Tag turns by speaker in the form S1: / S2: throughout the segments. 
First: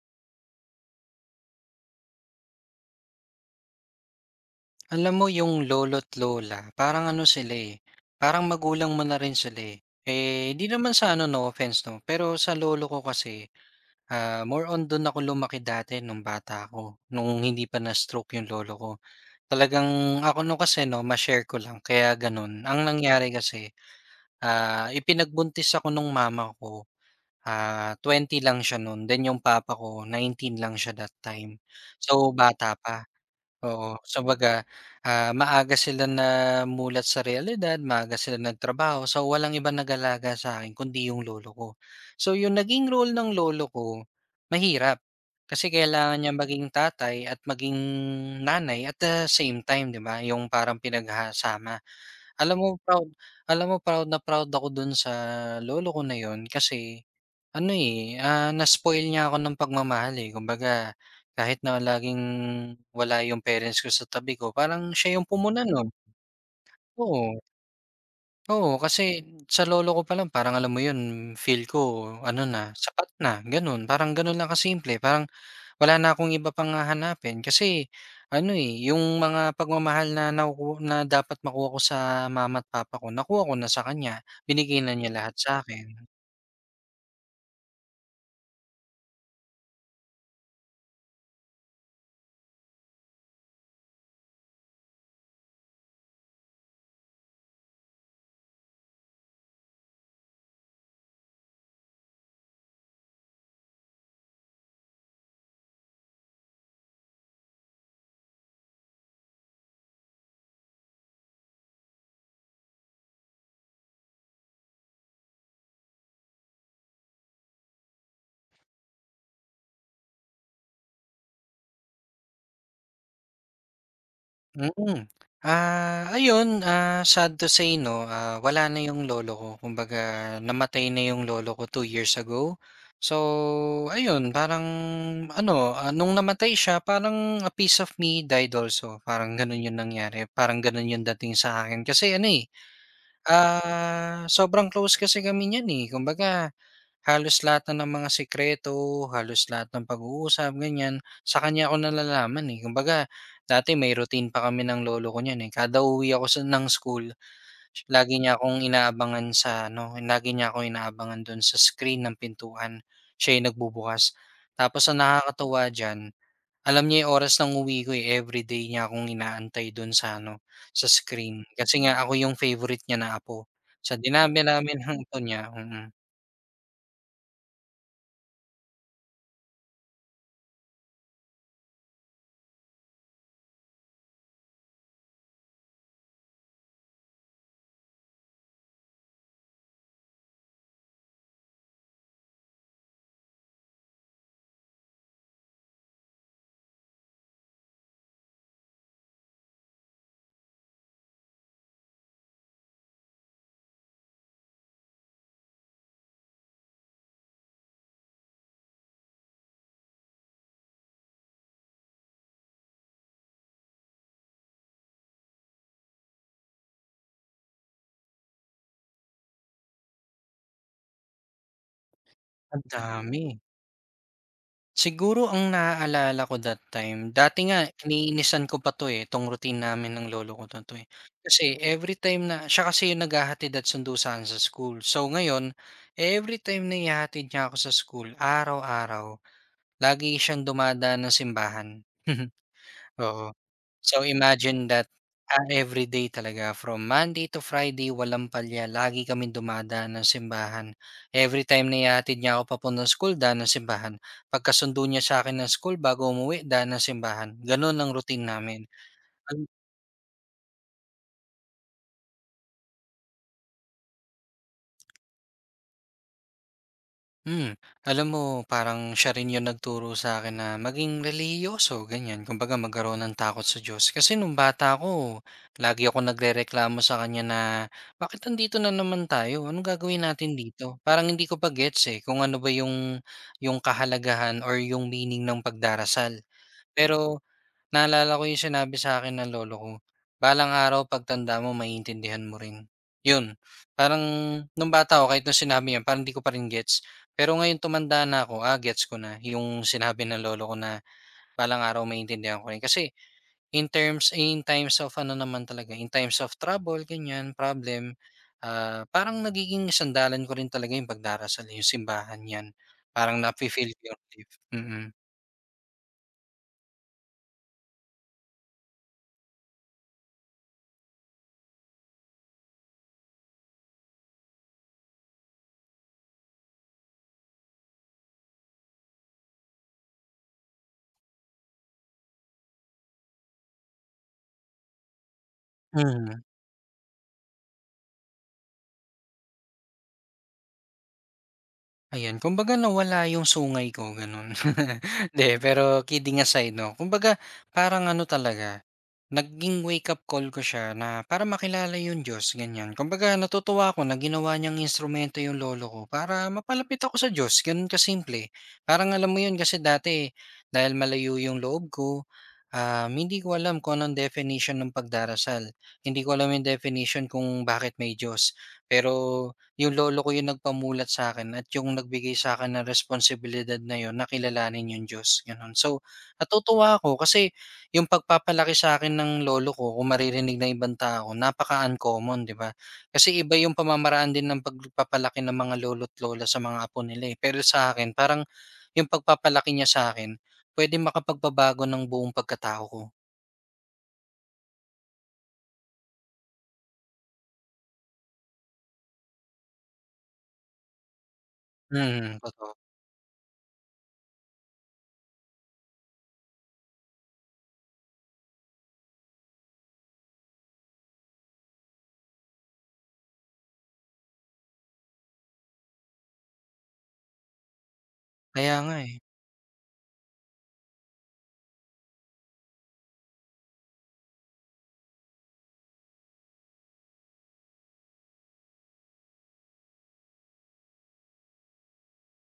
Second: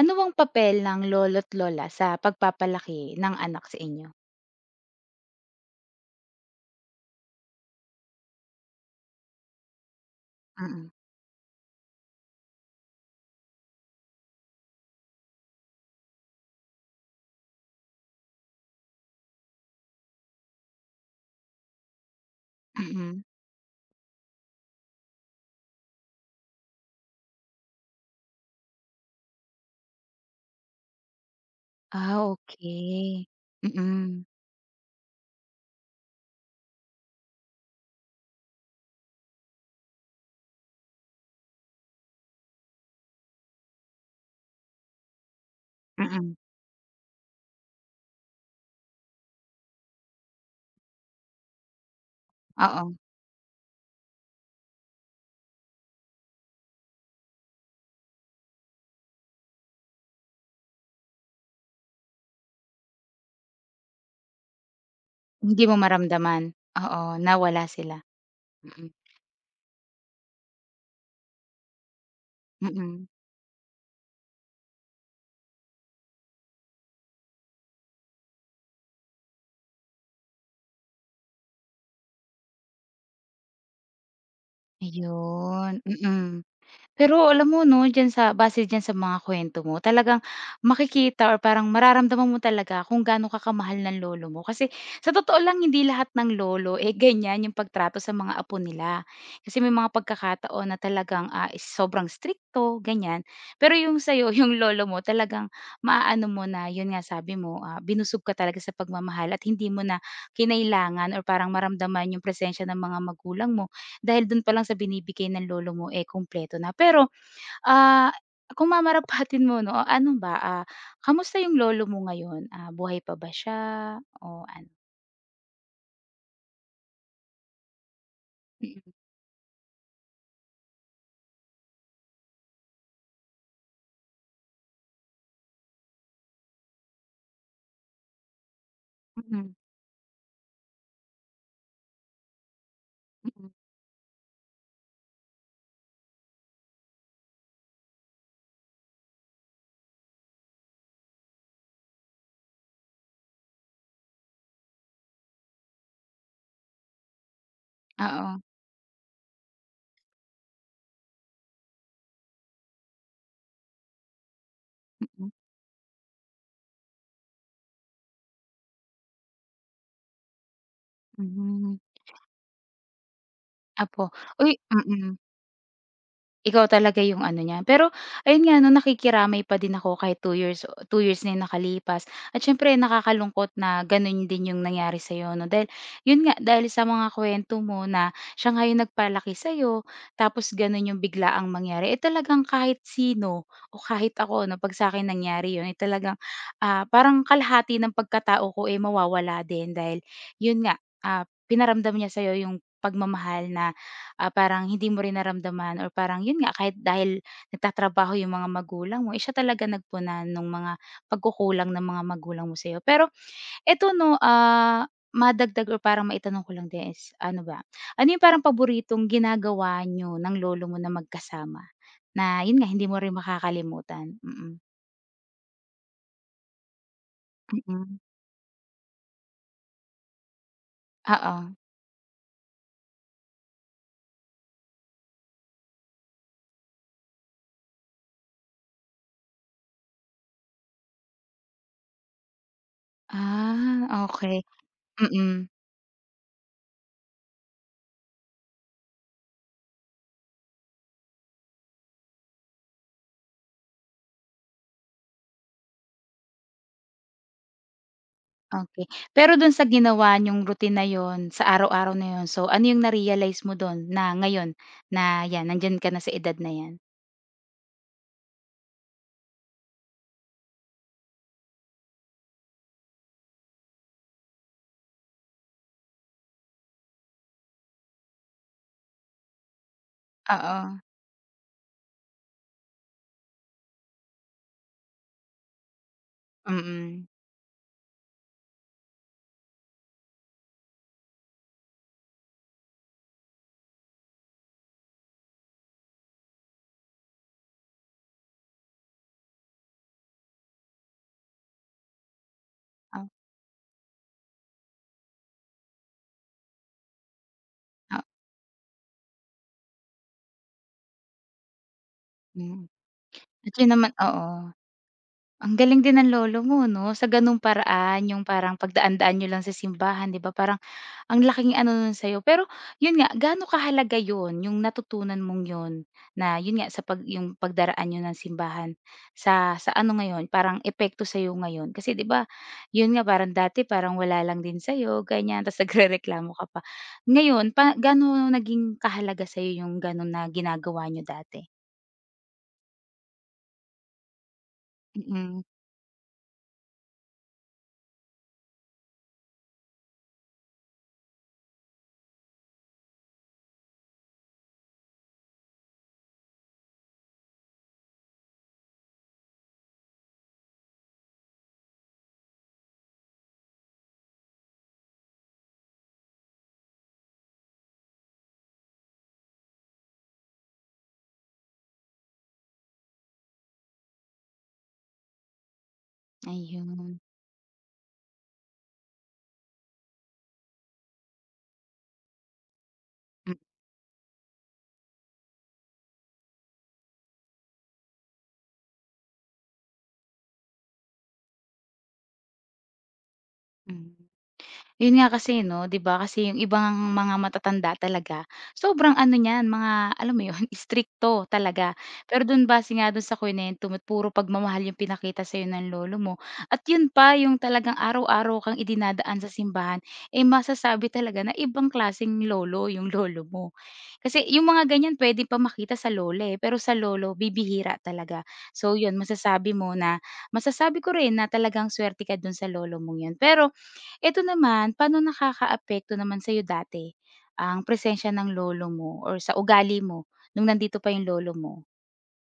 S1: Ano bang papel ng lolo't lola sa pagpapalaki ng anak sa inyo?
S2: Alam mo yung lolo't lola, parang ano sila, eh, parang magulang mo na rin sila, eh. Eh, hindi
S1: Mm,
S2: naman sa ano, no offense 'no, pero sa lolo ko kasi, more on do'n ako lumaki dati nung bata ako, nung hindi pa na-stroke yung lolo ko. Talagang ako no'n kasi 'no, ma-share ko lang kaya gano'n. Ang
S1: mm.
S2: nangyari kasi, ipinagbuntis ako nung mama ko, 20 lang siya no'n, then yung papa ko 19 lang siya that time.
S1: Ah,
S2: So, bata pa.
S1: okey.
S2: Oo,
S1: Mm,
S2: kumbaga, maaga sila namulat sa realidad, maaga sila nagtrabaho, so walang ibang nag-alaga sa akin kundi yung lolo ko. So yung naging role ng lolo ko, mahirap, kasi kailangan niya
S1: mm,
S2: maging tatay at maging nanay at the same time, 'di ba, yung parang pinagsasama. Alam mo
S1: oo.
S2: proud Alam mo proud na proud ako dun sa lolo ko na yun kasi ano, eh, na-spoil niya ako ng pagmamahal, eh. Kumbaga, kahit na laging wala yung parents ko sa tabi ko, parang siya yung
S1: Hindi
S2: pumuna
S1: mo
S2: nun.
S1: maramdaman? Oo, na
S2: Oo,
S1: wala sila.
S2: oo,
S1: Mm,
S2: kasi sa lolo ko palang parang alam mo yun, feel ko ano na,
S1: mm.
S2: sapat na, ganun. Parang ganun lang kasimple, parang wala na akong iba pang hahanapin. Kasi ano, eh, yung mga pagmamahal na na dapat makuha ko sa mama at papa ko, nakuha ko na sa kanya. Binigay na niya lahat sa
S1: Ayun,
S2: akin.
S1: mm. Pero alam mo 'no, diyan sa base diyan sa mga kuwento mo talagang makikita or parang mararamdaman mo talaga kung gaano ka kamahal ng lolo mo. Kasi sa totoo lang hindi lahat ng lolo, eh, ganyan yung pagtrato sa mga apo nila. Kasi may mga pagkakataon na talagang, sobrang stricto ganyan. Pero yung sa'yo, yung lolo mo talagang maaano mo na yun nga sabi mo, binusog ka talaga sa pagmamahal at hindi mo na kinailangan or parang maramdaman yung presensya ng mga magulang mo dahil dun pa lang sa binibigay ng lolo mo, eh, kumpleto na. Pero, ah, kung mamarapatin mo 'no, ano ba, kamusta yung lolo mo ngayon? Ah, buhay pa ba siya o ano?
S2: Mm. Ayun, sad to say 'no, wala na
S1: Mm,
S2: yung lolo ko. Kumbaga namatay na yung lolo ko 2 years ago. So, ayun parang ano, nung namatay siya parang a piece of me died also, parang
S1: mm,
S2: gano'n yung nangyari. Parang gano'n yung dating sa akin kasi ano, eh,
S1: mm.
S2: sobrang close kasi kami niyan, eh. Kumbaga halos lahat na ng mga sikreto, halos lahat ng pag-uusap, ganyan, sa kanya ko nalalaman, eh. Kumbaga dati may routine pa kami ng lolo ko niyan, eh. Kada uwi ako ng school, lagi
S1: Oo,
S2: niya akong inaabangan sa ano, lagi niya akong inaabangan do'n sa screen ng pintuan. Siya yung nagbubukas. Tapos ang
S1: mm,
S2: nakakatuwa diyan, alam niya yung oras ng uwi ko, eh. Everyday niya akong inaantay do'n sa ano, sa screen. Kasi
S1: hmm.
S2: nga ako yung favorite niya na apo. Sa
S1: Opo,
S2: dinami
S1: uy
S2: namin ng
S1: mm.
S2: apo niya,
S1: Ikaw talaga yung ano niya. Pero ayun nga 'no, nakikiramay pa din ako kahit 2 years 2 years na yung nakalipas at siyempre nakakalungkot na gano'n din yung nangyari sa'yo 'no. Dahil yun nga, dahil sa mga kuwento mo na siya nga yung nagpalaki sa'yo tapos gano'n yung biglaang mangyari, eh, talagang kahit sino o kahit ako 'no, 'pag sa'kin nangyari yun, eh, talagang, parang kalahati ng pagkatao ko, eh, mawawala din dahil yun nga, pinaramdam niya sa'yo yung pagmamahal na Ah, parang hindi mo rin naramdaman or parang yun nga kahit dahil nagtatrabaho yung mga magulang mo, eh, siya talaga nagpunan nung mga pagkukulang ng mga magulang mo sa'yo. Pero eto 'no, madagdag or parang maitanong ko lang din is ano ba, ano yung parang paboritong ginagawa niyo ng lolo mo na magkasama? Na yun
S2: ang
S1: nga hindi mo rin
S2: dami.
S1: makakalimutan? Mm.
S2: Siguro ang naaalala ko that time, dati nga
S1: Mm.
S2: iniinisan ko pa 'to, eh, 'tong routine namin ng lolo ko na 'to, eh. Kasi
S1: Oo.
S2: everytime na siya kasi yung naghahatid at sundo sa'kin sa school. So ngayon, everytime na ihahatid niya ako sa school, araw-araw, lagi siyang dumadaan ng simbahan. Oo. So,
S1: Ah, okay
S2: imagine that,
S1: okey. Mm.
S2: every day talaga from Monday to Friday walang palya lagi kami dumadaan ng simbahan. Every time na ihahatid niya ako papunta papuntang school daan ng simbahan, pagkasundo niya sa akin ng school bago umuwi daan ng simbahan, gano'n ang routine namin.
S1: Okey. Pero dun sa ginawa niyong routine na yun, sa araw-araw na yun, so ano yung na-realize mo dun na ngayon na 'yan, nandiyan ka na sa edad na 'yan?
S2: Hmm, alam mo parang siya rin yung nagturo sa akin na maging relihiyoso ganyan, kumbaga magkaroon ng takot sa Diyos. Kasi nung bata ako, lagi akong nagrereklamo sa kanya na, "Bakit nandito na naman tayo? Anong gagawin natin dito?"
S1: Oo,
S2: Parang hindi ko pa gets, eh, kung ano ba yung kahalagahan or yung meaning ng pagdarasal.
S1: mm.
S2: Pero naalala ko yung sinabi sa akin ng lolo ko, "Balang araw pagtanda mo maiintindihan mo rin." Yun, parang nung bata ako kahit nung sinabi yun parang 'di ko pa rin gets. Pero ngayon tumanda na ako, gets ko na yung sinabi ng lolo ko na balang araw maintindihan ko rin. Kasi
S1: Ah,
S2: in times of ano naman talaga, in times of trouble ganyan, problem,
S1: ah,
S2: parang nagiging sandalan ko rin talaga yung pagdarasal, eh, yung simbahan 'yan.
S1: hmm.
S2: Parang
S1: At yun
S2: nafi-feel ko
S1: naman
S2: yung relief,
S1: oo.
S2: mm.
S1: Ang galing din ng lolo mo 'no, sa ganung paraan yung parang pagdaan-daan niyo lang sa simbahan, 'di ba? Parang Ang laking ano nun sa'yo. Pero yun nga, gaano kahalaga yun, yung natutunan mong yun na yun nga sa pag yung pagdaraan yun ng simbahan sa ano ngayon, parang epekto sa'yo ngayon? Kasi 'di ba yun nga parang dati parang wala lang din sa'yo ganyan tapos
S2: Mhm.
S1: nagrereklamo ka pa. Ngayon pa gaano naging kahalaga sa'yo yung ganun na ginagawa niyo dati?
S2: Ayan, kumbaga nawala yung sungay ko gano'n. De,
S1: Mm,
S2: pero kidding aside 'no, kumbaga parang ano talaga, naging wake up call ko siya na para makilala yung Diyos ganyan. Kumbaga natutuwa ako na ginawa niyang instrumento yung lolo ko para mapalapit ako sa Diyos, gano'n kasimple. Parang alam mo yun kasi dati, dahil malayo yung loob ko, hindi ko alam kung anong definition ng pagdarasal. Hindi ko alam yung definition kung bakit may Diyos. Pero yung lolo ko yung nagpamulat sa akin at yung nagbigay sa sa'kin ng responsibilidad na yun na kilalanin yung Diyos, gano'n. So, natutuwa ako
S1: ayun.
S2: kasi yung pagpapalaki sa akin ng lolo ko kung maririnig ng ibang tao, napaka-uncommon, 'di ba? Kasi iba yung pamamaraan din ng pagpapalaki ng mga lolo't lola sa mga apo nila, eh. Pero sa'kin parang yung pagpapalaki niya sa akin puwedeng makapagpabago ng buong pagkatao ko.
S1: Mm. Yun nga kasi 'no, 'di ba, kasi yung ibang mga matatanda talaga, sobrang ano niyan, mga alam mo yun, istrikto talaga.
S2: Mm,
S1: Pero dun
S2: totoo.
S1: base nga dun sa kuwento mo't puro pagmamahal yung pinakita sa'yo ng lolo mo at yun pa yung talagang araw-araw kang idinadaan sa simbahan, eh, masasabi talaga na ibang klaseng lolo yung lolo mo. Kasi yung mga ganyan pwede pa makita sa lola, eh, pero sa lolo bibihira talaga.
S2: Kaya nga,
S1: So
S2: eh.
S1: yun, masasabi ko rin na talagang swerte ka dun sa lolo mong yun. Pero ito naman, paano nakakaapekto naman sa'yo dati ang presensya ng lolo mo or sa ugali mo nung nandito pa yung lolo mo?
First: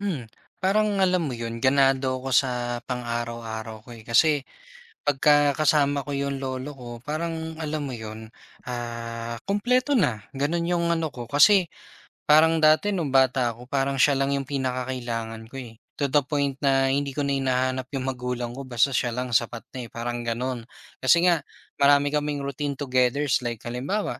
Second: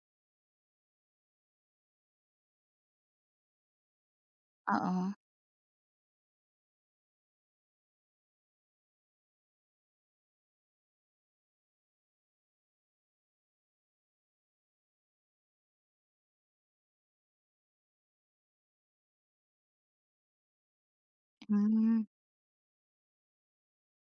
S2: Hmm, parang alam mo 'yun, ganado ako sa pang-araw-araw ko, eh. Kasi
S1: Oo.
S2: pagka kasama ko 'yung lolo ko parang alam mo 'yun, kumpleto na, gano'n 'yung ano ko. Kasi parang dati nung bata ako parang siya lang 'yung pinakakailangan ko, eh. To the point na hindi ko na hinahanap 'yung magulang ko basta siya lang sapat na, eh, parang gano'n. Kasi nga
S1: Hmm,
S2: marami kaming routine togethers like halimbawa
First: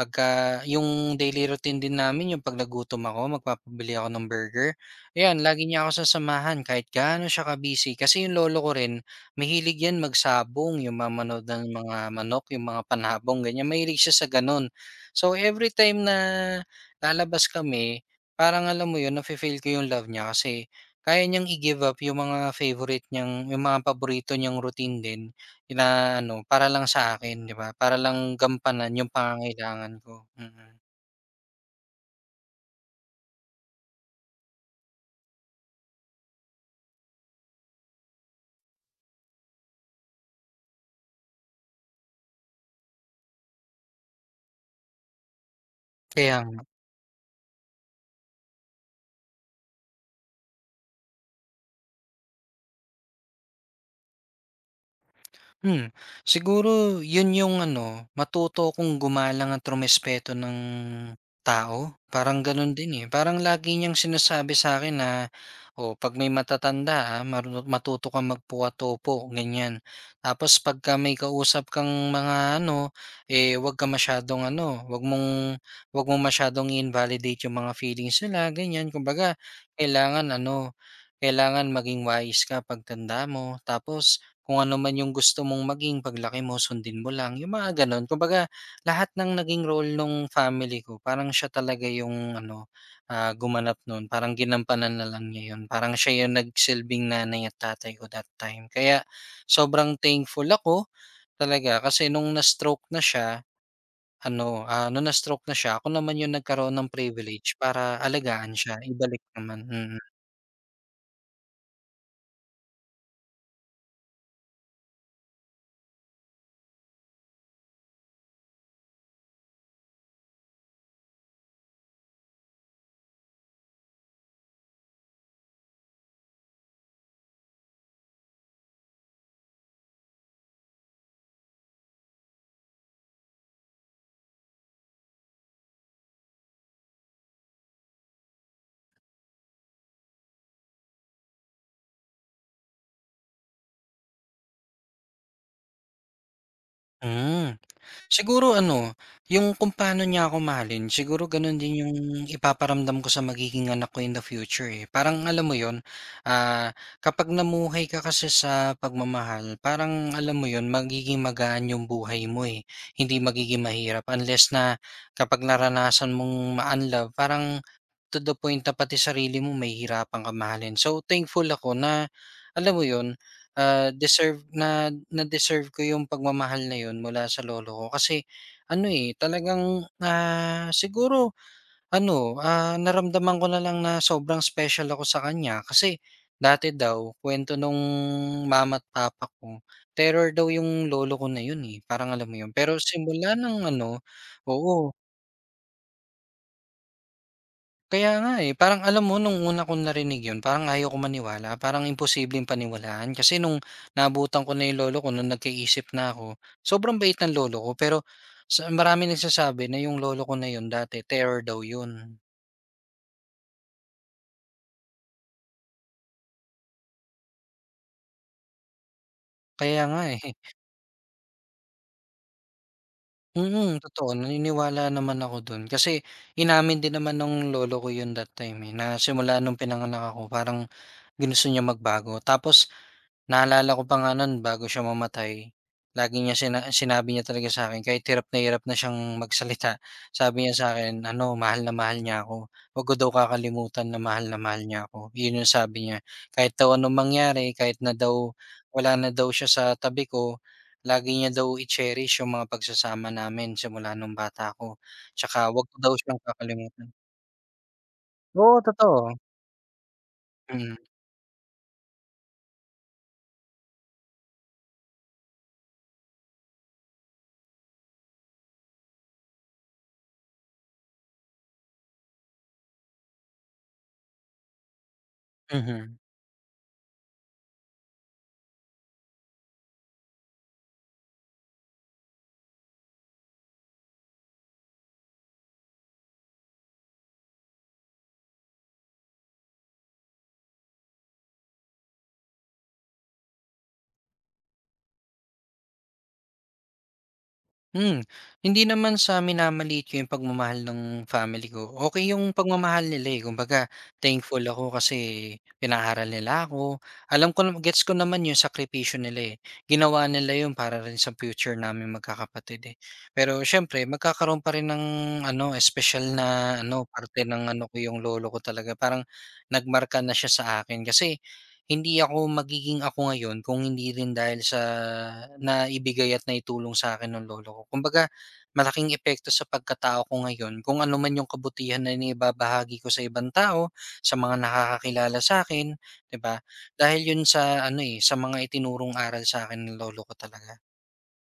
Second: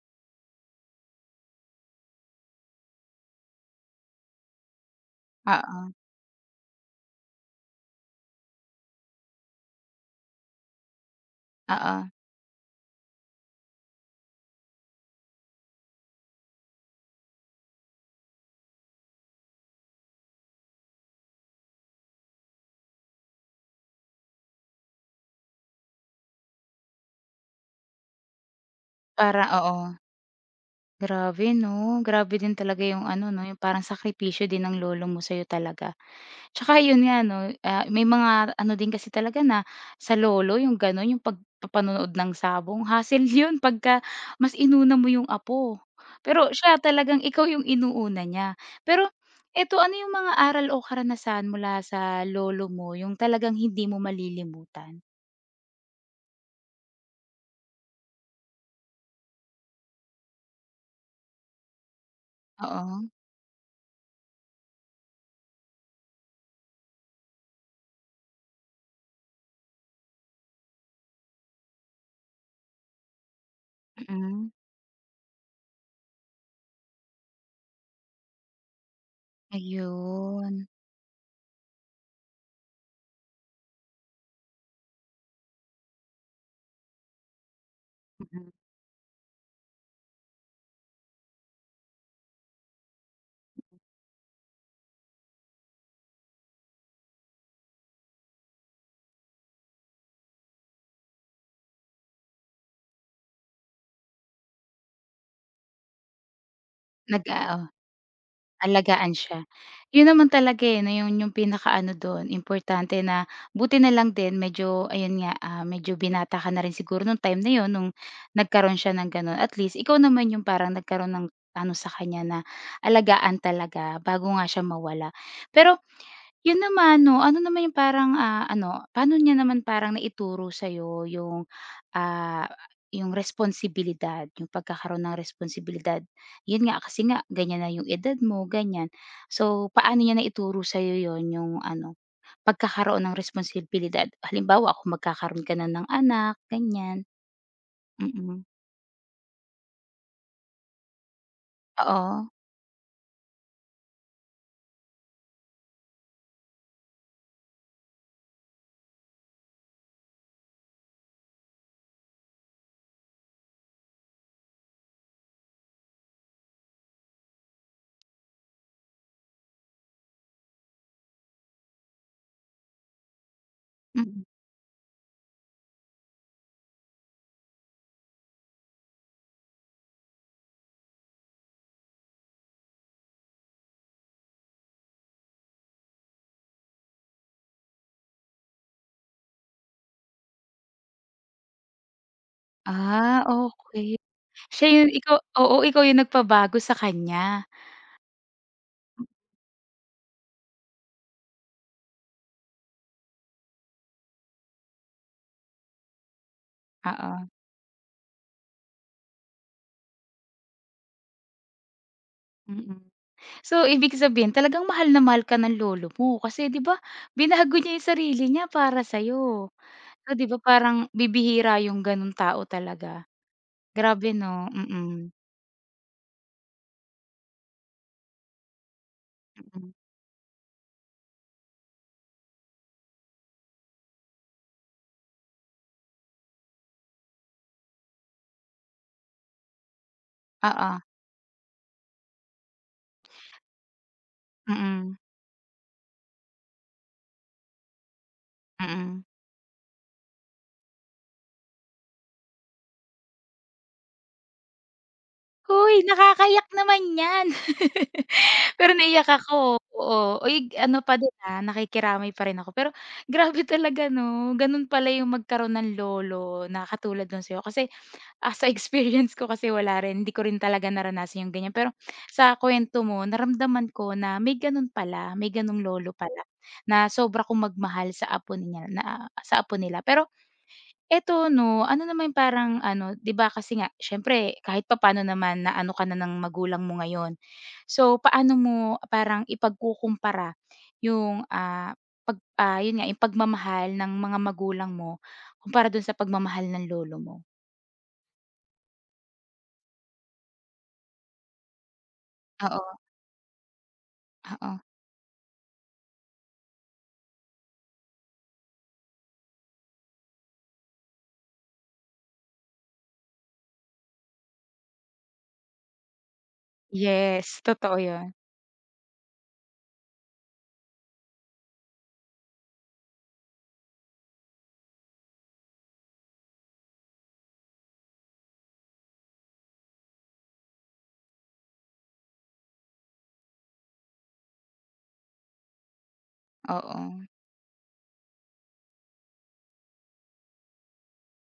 S2: pagka yung daily routine din namin yung 'pag nagutom ako magpapabili ako ng burger, ayan lagi niya
S1: oo,
S2: ako sasamahan kahit gaano siya ka-busy. Kasi yung lolo ko rin mahilig 'yan magsabong, yung mamanood ng mga
S1: oo.
S2: manok, yung mga panabong ganyan, mahilig siya sa gano'n. So, every time na lalabas kami parang alam mo 'yun nafe-feel ko yung love niya kasi kaya niyang i-give up yung mga paborito niyang routine din inaano para lang sa akin, 'di ba? Para lang gampanan yung
S1: Para oo.
S2: pangangailangan ko, mm.
S1: Grabe 'no, grabe din talaga yung ano 'no, yung parang sakripisyo din ng lolo mo sa'yo talaga. Tsaka yun nga 'no, may mga ano din kasi talaga na sa lolo yung gano'n, yung pagpapanonood ng sabong hassle yun pagka mas inuna mo yung apo.
S2: Kaya
S1: Pero siya talagang ikaw yung inuuna niya. Pero eto, ano yung mga aral o karanasan mula sa lolo mo yung talagang hindi mo malilimutan?
S2: Hmm, siguro 'yun yung ano, matuto akong gumalang at rumespeto ng tao, parang gano'n
S1: Oo,
S2: din, eh. Parang lagi niyang sinasabi sa akin na, "Oh, 'pag may matatanda, matuto kang magpuka-topo," ganiyan. Tapos pagka may kausap kang mga ano, eh, wag ka masyadong
S1: mm,
S2: ano, wag mong masyadong invalidate yung mga feelings nila, ganiyan. Kumbaga, kailangan
S1: ayun.
S2: ano, kailangan maging wise ka pagtanda mo. Tapos kung ano man yung gusto mong maging paglaki mo sundin mo lang, yung mga gano'n. Kumbaga
S1: Mm.
S2: lahat ng naging role nung family ko parang siya talaga yung ano, gumanap nun, parang ginampanan na lang niya yun. Parang siya yung nagsilbing nanay at tatay ko that time. Kaya sobrang thankful ako talaga kasi nung na-stroke na siya ako naman yung nagkaroon ng
S1: nag
S2: privilege para alagaan siya,
S1: Alagaan
S2: ibalik
S1: siya.
S2: naman, mm.
S1: Yun naman talaga, eh, na yun yung pinakaano dun, importante na buti na lang din medyo ayun nga, medyo binata ka na rin siguro nung time na yun, nung nagkaroon siya ng gano'n. At least ikaw naman yung parang nagkaroon ng ano sa kanya na alagaan talaga bago nga siya mawala. Pero yun naman 'no, ano naman yung parang, ah, ano, paano niya naman parang naituro sa'yo yung, ah, yung responsibilidad, yung pagkakaroon ng responsibilidad? Yun nga, kasi nga ganyan na yung edad mo, ganyan. So, paano niya naituro sa'yo yun, yung ano, pagkakaroon ng responsibilidad? Halimbawa, kung magkakaroon ka na ng anak, ganyan,
S2: Hmm.
S1: mm.
S2: Siguro ano, yung kung paano niya ako mahalin, siguro gano'n din yung
S1: Oo,
S2: ipaparamdam ko sa magiging anak ko in the future, eh. Parang alam mo 'yun, ah, kapag namuhay ka kasi sa pagmamahal, parang alam mo 'yun, magiging magaan yung buhay mo, eh. Hindi magiging mahirap unless na kapag naranasan mong ma-unlove, parang to the point na pati sarili mo mahihirapan ka mahalin. So, thankful ako na alam mo 'yun, Ah,
S1: mm.
S2: deserve na na-deserve ko yung pagmamahal na yun mula sa lolo ko kasi ano, eh, talagang, siguro ano, naramdaman ko na lang na sobrang special ako sa kanya kasi dati daw kuwento nung mama't papa ko, terror daw yung lolo ko na yun, eh, parang alam mo yun. Pero
S1: Ah,
S2: simula ng
S1: okay
S2: ano,
S1: Siya
S2: oo.
S1: yung ikaw oo, ikaw yung nagpabago sa kanya?
S2: Kaya nga, eh. Parang alam mo nung una kong narinig yun parang ayaw ko maniwala, parang imposibleng paniwalaan kasi nung naabutan ko na yung lolo ko nung nagkaisip na ako, sobrang
S1: Oo,
S2: bait ng lolo ko pero sa maraming nagsasabi na yung lolo ko na yun dati terror daw yun.
S1: mm. So, ibig sabihin talagang mahal na mahal ka ng lolo mo kasi 'di ba binago niya yung sarili niya para sa'yo.
S2: Kaya nga,
S1: So,
S2: eh.
S1: 'di ba parang bibihira yung gano'ng tao talaga.
S2: Mm, totoo,
S1: Grabe 'no,
S2: naniniwala
S1: mm,
S2: naman ako dun kasi inamin din naman nung lolo ko yun that time, eh, na simula nung
S1: mm.
S2: pinanganak ako parang ginusto niya magbago tapos naalala ko pa nga nun bago siya mamatay, lagi niya sina sinabi niya talaga sa akin, kahit hirap na siyang magsalita, sabi niya sa
S1: Oo,
S2: akin, ano, mahal na mahal niya ako, 'wag ko daw kakalimutan na mahal niya
S1: mm,
S2: ako, yun yung sabi niya. Kahit daw anong mangyari, kahit na daw wala
S1: mm.
S2: na daw siya sa tabi ko, lagi niya daw i-cherish yung mga pagsasama namin simula nung bata ako, tsaka 'wag ko
S1: Hoy,
S2: daw siyang
S1: nakakaiyak naman
S2: kakalimutan.
S1: 'yan.
S2: Oo,
S1: Pero naiyak
S2: totoo.
S1: ako, oo. Uy,
S2: Mm,
S1: ano pa din, nakikiramay pa rin ako pero grabe talaga 'no, gano'n pala yung magkaroon ng lolo na katulad no'n sa'yo kasi Ah, sa experience ko kasi wala rin, hindi ko rin talaga naranasan yung ganyan. Pero sa kuwento mo naramdaman ko na may gano'n pala, may gano'ng lolo
S2: mhm.
S1: pala na sobra kong magmahal sa apo niya na sa apo nila. Pero eto 'no, ano naman yung parang ano, 'di ba kasi nga siyempre kahit papaano naman na ano ka na ng magulang mo ngayon. So, paano mo parang ipagkukumpara yung, ah, pag ah, yun nga yung pagmamahal ng mga magulang mo kumpara dun sa pagmamahal ng lolo mo?
S2: Hmm, hindi naman sa minamaliit ko yung pagmamahal ng family ko. Okay yung
S1: Oo,
S2: pagmamahal nila, eh, kumbaga thankful
S1: oo.
S2: ako kasi pinaharal nila ako. Alam ko gets ko naman yung sakripisyo nila, eh. Ginawa nila yun para rin sa future namin magkakapatid, eh. Pero siyempre magkakaroon pa rin ng ano, special na ano, parte
S1: Yes,
S2: ng ano
S1: totoo
S2: ko yung
S1: 'yun,
S2: lolo ko talaga. Parang nagmarka na siya sa akin kasi hindi ako magiging ako ngayon kung hindi rin dahil sa naibigay at naitulong sa akin ng lolo ko. Kumbaga malaking epekto sa pagkatao ko ngayon kung ano man yung kabutihan na naibabahagi ko sa ibang tao, sa mga nakakakilala sa akin, 'di ba?
S1: oo,
S2: Dahil yun sa ano, eh, sa mga itinurong aral sa'kin ng lolo ko talaga.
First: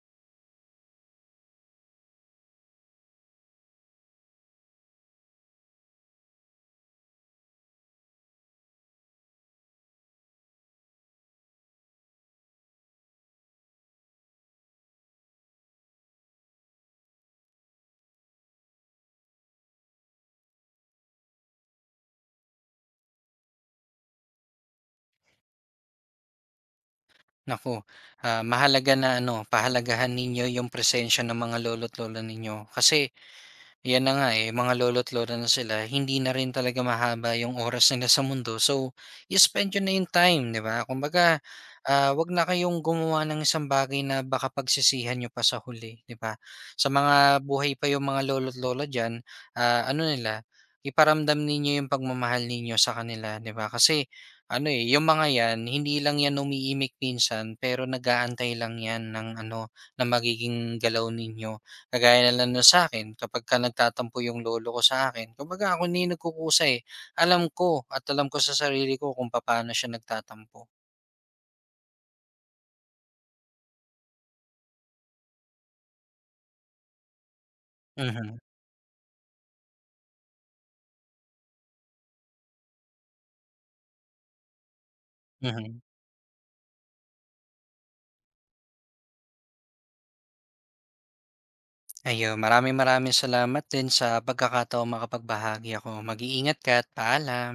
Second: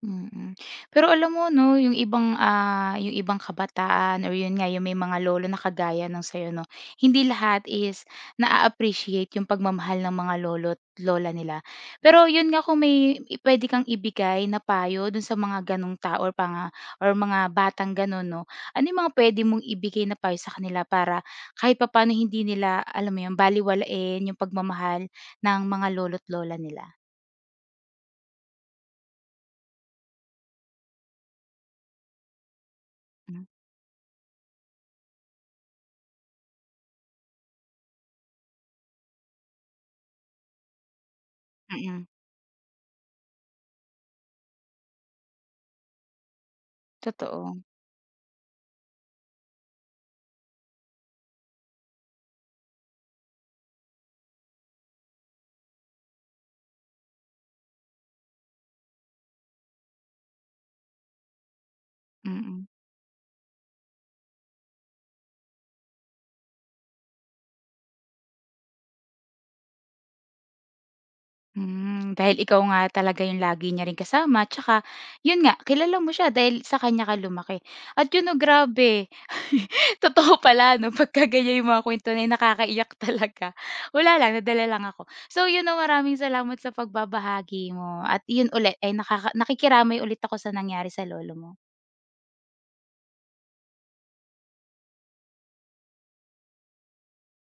S1: mm. Pero alam mo 'no, yung yung ibang kabataan or 'yun nga yung may mga lolo na kagaya nung sa'yo 'no, hindi lahat is naa-appreciate yung pagmamahal ng mga lolo't lola nila. Pero 'yun nga kung may puwede kang ibigay na payo dun sa mga gano'ng tao or mga batang gano'n 'no, ano yung mga puwede mong ibigay na payo sa kanila para kahit papaano hindi nila, alam mo 'yun, balewalain yung pagmamahal ng mga lolo't lola nila?
S2: Naku, mahalaga na ano, pahalagahan ninyo yung presensya ng mga lolo't lola ninyo kasi yan na nga, eh, mga lolo't lola na sila, hindi na rin talaga mahaba yung oras nila sa mundo. So, you spend yun na yung time, 'di ba? Kumbaga,
S1: Mm,
S2: 'wag na kayong gumawa ng isang bagay na baka pagsisihan niyo pa sa huli, 'di ba? Sa mga
S1: totoo.
S2: buhay pa yung mga lolo't lola diyan, ano nila, iparamdam ninyo yung pagmamahal ninyo sa kanila, 'di ba? Kasi ano eh, yung mga yan, hindi lang yan umiimik minsan, pero nag-aantay lang yan ng ano, na magiging galaw ninyo. Kagaya na lang nun
S1: Mm,
S2: sa akin, kapagka nagtatampo yung lolo ko sa akin, kumbaga ako na yung nagkukusa, eh. Alam ko at alam ko sa sarili ko kung paano siya nagtatampo.
S1: hmm, dahil ikaw nga talaga yung lagi niya ring kasama tsaka yun nga, kilala mo siya dahil sa kanya ka lumaki at yun 'no,
S2: Mhm,
S1: grabe. Totoo pala 'no, pagka ganyan yung mga kuwento na yun nakakaiyak talaga. Wala lang, nadala lang ako. So yun 'no,
S2: mhm.
S1: maraming salamat sa pagbabahagi mo at yun ulit ay nakikiramay ulit ako sa nangyari sa lolo mo.
S2: Ayun, maraming maraming salamat din sa pagkakataong makapagbahagi ako. Mag-iingat ka at paalam.